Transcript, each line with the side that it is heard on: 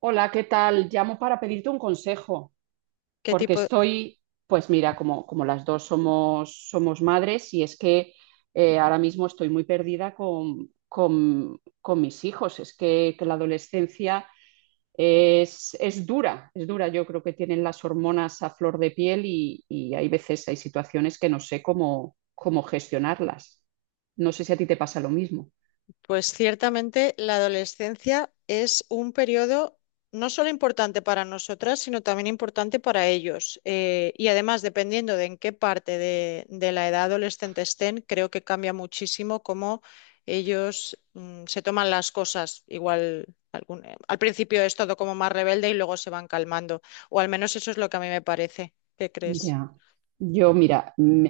right: Hola, ¿qué tal? Llamo para pedirte un consejo,
left: ¿Qué
right: porque
left: tipo?
right: estoy, pues mira, como las dos somos madres y es que ahora mismo estoy muy perdida con mis hijos. Es que la adolescencia es dura, es dura. Yo creo que tienen las hormonas a flor de piel y hay veces, hay situaciones que no sé cómo gestionarlas. No sé si a ti te pasa lo mismo.
left: Pues ciertamente la adolescencia es un periodo no solo importante para nosotras, sino también importante para ellos. Y además, dependiendo de en qué parte de la edad adolescente estén, creo que cambia muchísimo cómo ellos se toman las cosas. Igual al principio es todo como más rebelde y luego se van calmando. O al menos eso es lo que a mí me parece. ¿Qué crees?
right: Ya, yo mira,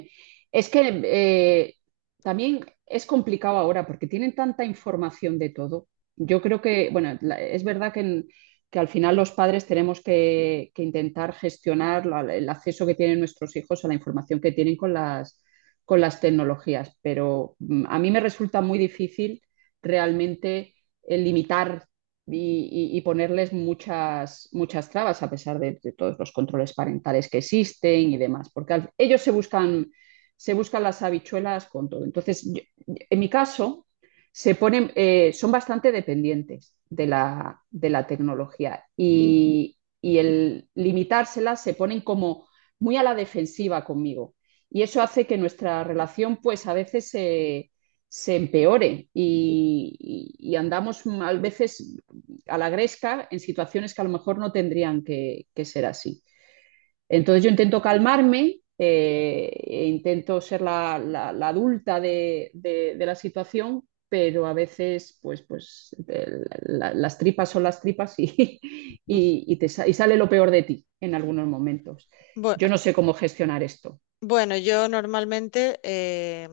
right: es que también es complicado ahora porque tienen tanta información de todo. Yo creo que, bueno, es verdad que, que al final los padres tenemos que intentar gestionar el acceso que tienen nuestros hijos a la información que tienen con con las tecnologías, pero a mí me resulta muy difícil realmente limitar y ponerles muchas trabas a pesar de todos los controles parentales que existen y demás, porque ellos se buscan las habichuelas con todo. Entonces, en mi caso, se ponen, son bastante dependientes de de la tecnología y el limitársela se ponen como muy a la defensiva conmigo. Y eso hace que nuestra relación, pues a veces se empeore y andamos a veces a la gresca en situaciones que a lo mejor no tendrían que ser así. Entonces yo intento calmarme, e intento ser la adulta de la situación, pero a veces pues, pues las tripas son las tripas y, sale lo peor de ti en algunos momentos.
left: Bueno.
right: Yo no sé cómo gestionar esto.
left: Bueno, yo normalmente,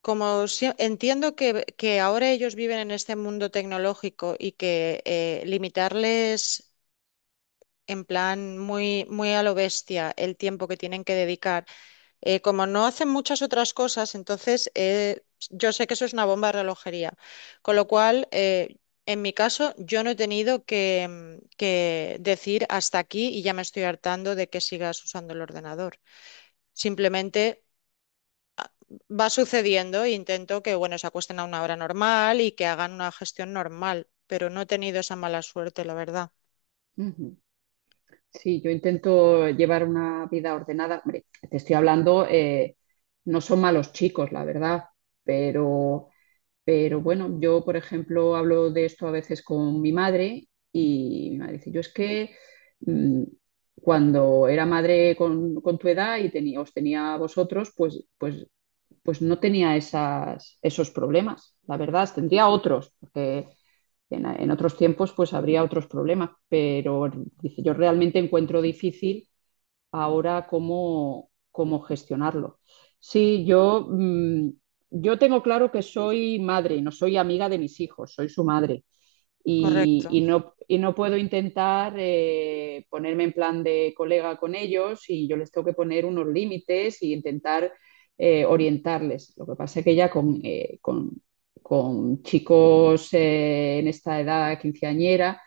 left: entiendo que ahora ellos viven en este mundo tecnológico y que limitarles en plan muy, muy a lo bestia el tiempo que tienen que dedicar, como no hacen muchas otras cosas, entonces yo sé que eso es una bomba de relojería. Con lo cual, en mi caso, yo no he tenido que decir hasta aquí y ya me estoy hartando de que sigas usando el ordenador. Simplemente va sucediendo, e intento que, bueno, se acuesten a una hora normal y que hagan una gestión normal, pero no he tenido esa mala suerte, la verdad.
right: Uh -huh. Sí, yo intento llevar una vida ordenada. Hombre, te estoy hablando, no son malos chicos, la verdad, pero Pero bueno, yo, por ejemplo, hablo de esto a veces con mi madre y mi madre dice, yo es que mm, cuando era madre con tu edad y tenía, os tenía a vosotros, pues no tenía esas, esos problemas. La verdad, tendría otros, porque en otros tiempos pues habría otros problemas, pero dice, yo realmente encuentro difícil ahora cómo, cómo gestionarlo. Sí, yo, yo tengo claro que soy madre, no soy amiga de mis hijos, soy su madre
left: Correcto.
right: y no puedo intentar ponerme en plan de colega con ellos y yo les tengo que poner unos límites y intentar orientarles. Lo que pasa es que ya con, con chicos en esta edad quinceañera,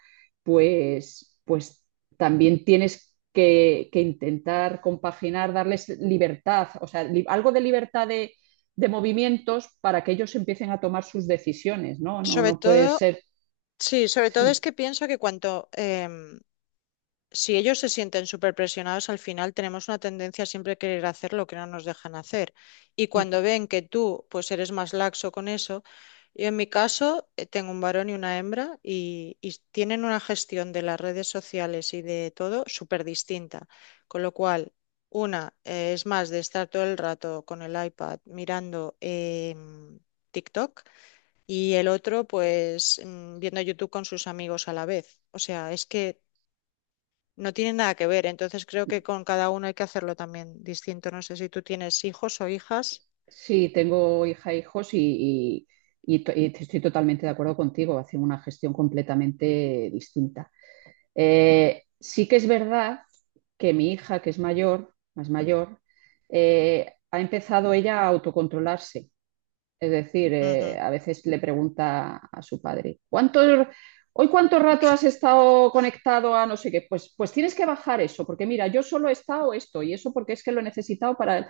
right: pues también tienes que intentar compaginar, darles libertad, o sea, li algo de libertad de movimientos para que ellos empiecen a tomar sus decisiones, ¿no? No,
left: Sobre
right: no puede
left: todo,
right: ser.
left: sí, sobre todo es
right: Sí.
left: que pienso que cuanto, si ellos se sienten súper presionados, al final tenemos una tendencia a siempre querer hacer lo que no nos dejan hacer. Y cuando ven que tú, pues eres más laxo con eso, yo en mi caso tengo un varón y una hembra y, tienen una gestión de las redes sociales y de todo súper distinta. Con lo cual, una es más de estar todo el rato con el iPad mirando TikTok y el otro, pues viendo YouTube con sus amigos a la vez. O sea, es que no tiene nada que ver, entonces creo que con cada uno hay que hacerlo también distinto. ¿No sé si tú tienes hijos o hijas?
right: Sí, tengo hija e hijos y, y estoy totalmente de acuerdo contigo, hacen una gestión completamente distinta. Sí que es verdad que mi hija, que es mayor, más mayor, ha empezado ella a autocontrolarse. Es decir,
left: Ujú.
right: a veces le pregunta a su padre, ¿cuánto, hoy cuánto rato has estado conectado a no sé qué? Pues, pues tienes que bajar eso, porque mira, yo solo he estado esto y eso porque es que lo he necesitado para.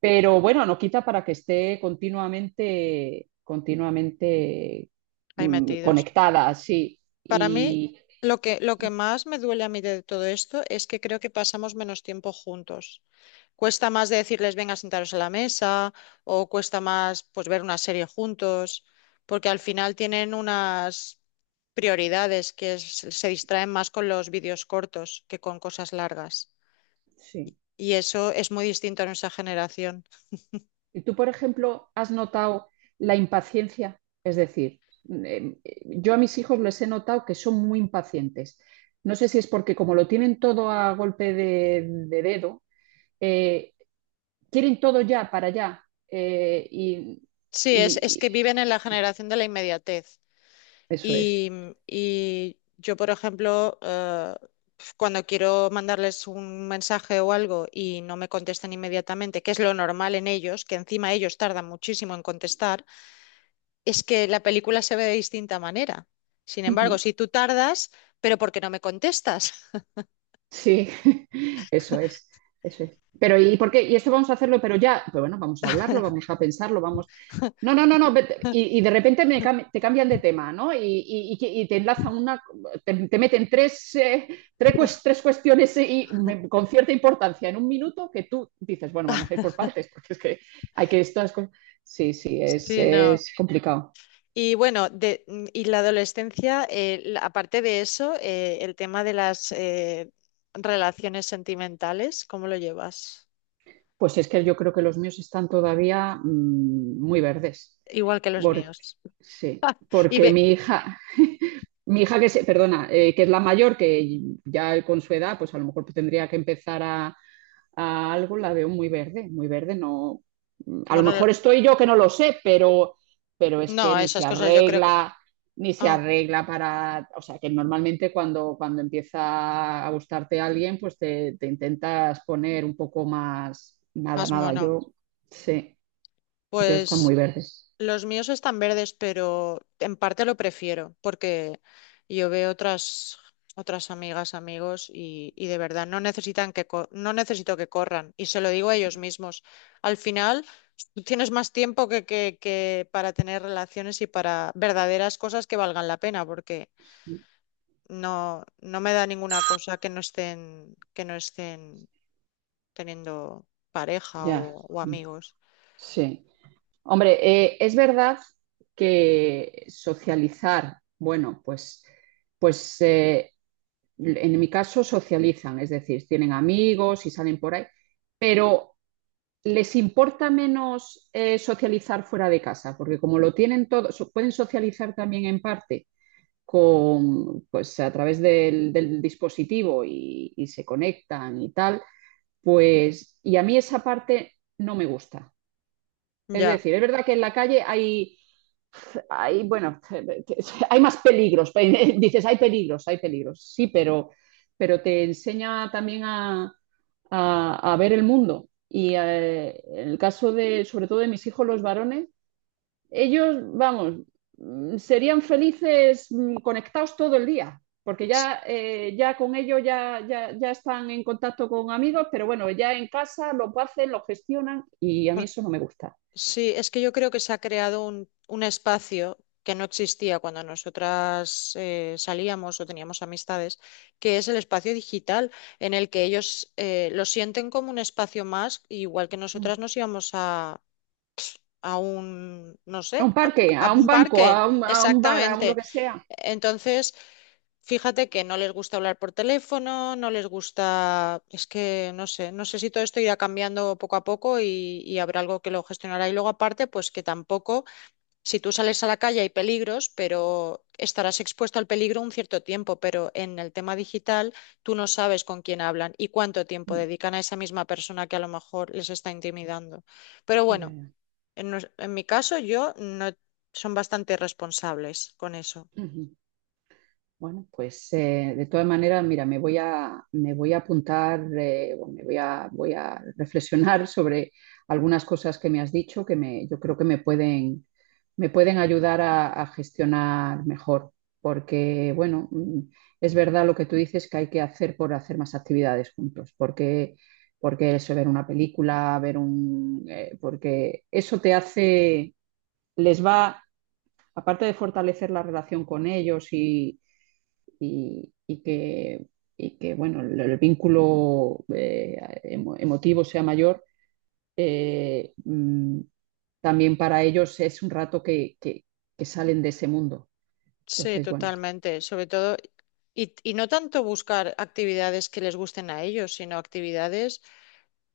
right: Pero bueno, no quita para que esté continuamente, continuamente
left: Ahí metidos.
right: conectada, sí.
left: Para mí,
right: Y,
left: lo que más me duele a mí de todo esto es que creo que pasamos menos tiempo juntos. Cuesta más de decirles, venga, sentaros a la mesa, o cuesta más pues ver una serie juntos, porque al final tienen unas prioridades se distraen más con los vídeos cortos que con cosas largas.
right: sí.
left: Y eso es muy distinto a nuestra generación.
right: ¿Y tú, por ejemplo, has notado la impaciencia? Es decir, eh, yo a mis hijos les he notado que son muy impacientes. No sé si es porque como lo tienen todo a golpe de dedo, eh, quieren todo ya para allá. eh, y,
left: Sí, es
right: y-
left: que
right: y-
left: viven en la generación de la inmediatez.
right: eso
left: Y,
right: es.
left: mm, y yo, por ejemplo, cuando quiero mandarles un mensaje o algo y no me contestan inmediatamente, que es lo normal en ellos, que encima ellos tardan muchísimo en contestar, es que la película se ve de distinta manera. Sin embargo, si tú tardas, pero ¿por qué no me contestas?
right: Sí, eso es, eso es. Pero, ¿y por qué? Y esto vamos a hacerlo, pero ya, pero bueno, vamos a hablarlo, vamos a pensarlo, vamos. No, no, no, no. Y de repente me cam- te cambian de tema, ¿no? Y y te enlazan una, te meten tres, tres cuestiones con cierta importancia en un minuto que tú dices, bueno, vamos a ir por partes, porque es que hay que estas cosas. Sí, sí,
left: Sí, no.
right: es complicado.
left: Y bueno, y la adolescencia, aparte de eso, el tema de las relaciones sentimentales, ¿cómo lo llevas?
right: Pues es que yo creo que los míos están todavía muy verdes.
left: Igual que los
right: Porque,
left: míos.
right: sí,
left: Y
right: porque
left: ve,
right: mi hija que se, perdona, que es la mayor, que ya con su edad, pues a lo mejor tendría que empezar a algo la veo muy verde, no. A lo
left: bueno,
right: mejor estoy yo que no lo sé, pero es que
left: no,
right: ni se
left: esas cosas yo creo que…
right: arregla, ni se
left: Ah,
right: arregla para. O sea, que normalmente cuando, cuando empieza a gustarte alguien, pues te intentas poner un poco más. Nada,
left: más
right: nada,
left: mono.
right: yo sí, yo está muy
left: Pues
right: verde.
left: los míos están verdes, pero en parte lo prefiero porque yo veo otras amigas, amigos y, de verdad no necesitan no necesito que corran y se lo digo a ellos mismos. Al final tú tienes más tiempo que para tener relaciones y para verdaderas cosas que valgan la pena porque no, no me da ninguna cosa que no estén, teniendo pareja
right: Ya,
left: o amigos.
right: sí. Hombre, es verdad que socializar, bueno, pues en mi caso, socializan, es decir, tienen amigos y salen por ahí, pero les importa menos socializar fuera de casa, porque como lo tienen todo, so, pueden socializar también en parte con, pues, a través del dispositivo y, se conectan y tal, pues, y a mí esa parte no me gusta. Es
left: Ya.
right: decir, es verdad que en la calle hay, hay bueno, hay más peligros. Dices, hay peligros, hay peligros. Sí, pero te enseña también a, a ver el mundo. Y en el caso de, sobre todo de mis hijos, los varones, ellos, vamos, serían felices conectados todo el día, porque ya, ya con ellos ya están en contacto con amigos, pero bueno, ya en casa lo hacen, lo gestionan y a mí eso no me gusta.
left: Sí, es que yo creo que se ha creado un espacio que no existía cuando nosotras salíamos o teníamos amistades, que es el espacio digital, en el que ellos lo sienten como un espacio más, igual que nosotras
right: Mm.
left: nos íbamos a, no
right: A
left: sé,
right: un parque, a
left: a
right: un
left: un
right: banco,
left: parque.
right: a un bar, a un lo
left: Exactamente.
right: que sea.
left: Entonces, fíjate que no les gusta hablar por teléfono, no les gusta, es que no sé, no sé si todo esto irá cambiando poco a poco y habrá algo que lo gestionará. Y luego aparte, pues que tampoco, si tú sales a la calle hay peligros, pero estarás expuesto al peligro un cierto tiempo, pero en el tema digital tú no sabes con quién hablan y cuánto tiempo
right: Mm.
left: dedican a esa misma persona que a lo mejor les está intimidando. Pero
right: Ya,
left: bueno,
right: ya.
left: en mi caso yo no, son bastante responsables con eso.
right: Ujú. Bueno, pues de todas maneras, mira, me voy a apuntar, o me voy a, voy a reflexionar sobre algunas cosas que me has dicho que me, yo creo que me pueden ayudar a gestionar mejor, porque bueno, es verdad lo que tú dices que hay que hacer por hacer más actividades juntos, porque, porque eso, ver una película, ver un, porque eso te hace, les va aparte de fortalecer la relación con ellos y y, y que, y que, bueno, el vínculo emotivo sea mayor, eh, mm, también para ellos es un rato que salen de ese mundo.
left: Sí,
right: Entonces, bueno.
left: totalmente. Sobre todo. Y no tanto buscar actividades que les gusten a ellos, sino actividades,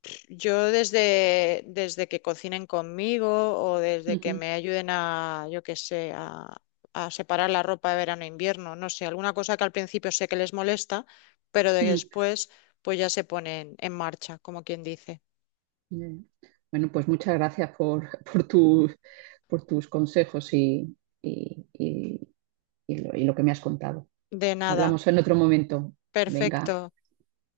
left: pff, yo desde que cocinen conmigo o desde que
right: Ujú,
left: me ayuden a, yo qué sé, a separar la ropa de verano e invierno, no sé, alguna cosa que al principio sé que les molesta, pero de
right: ujú.
left: después pues ya se ponen en marcha, como quien dice.
right: Bien. Bueno, pues muchas gracias por, por tus consejos y, y- y- y lo que me has contado.
left: De nada,
right: Hablamos en otro momento. Venga.
left: perfecto.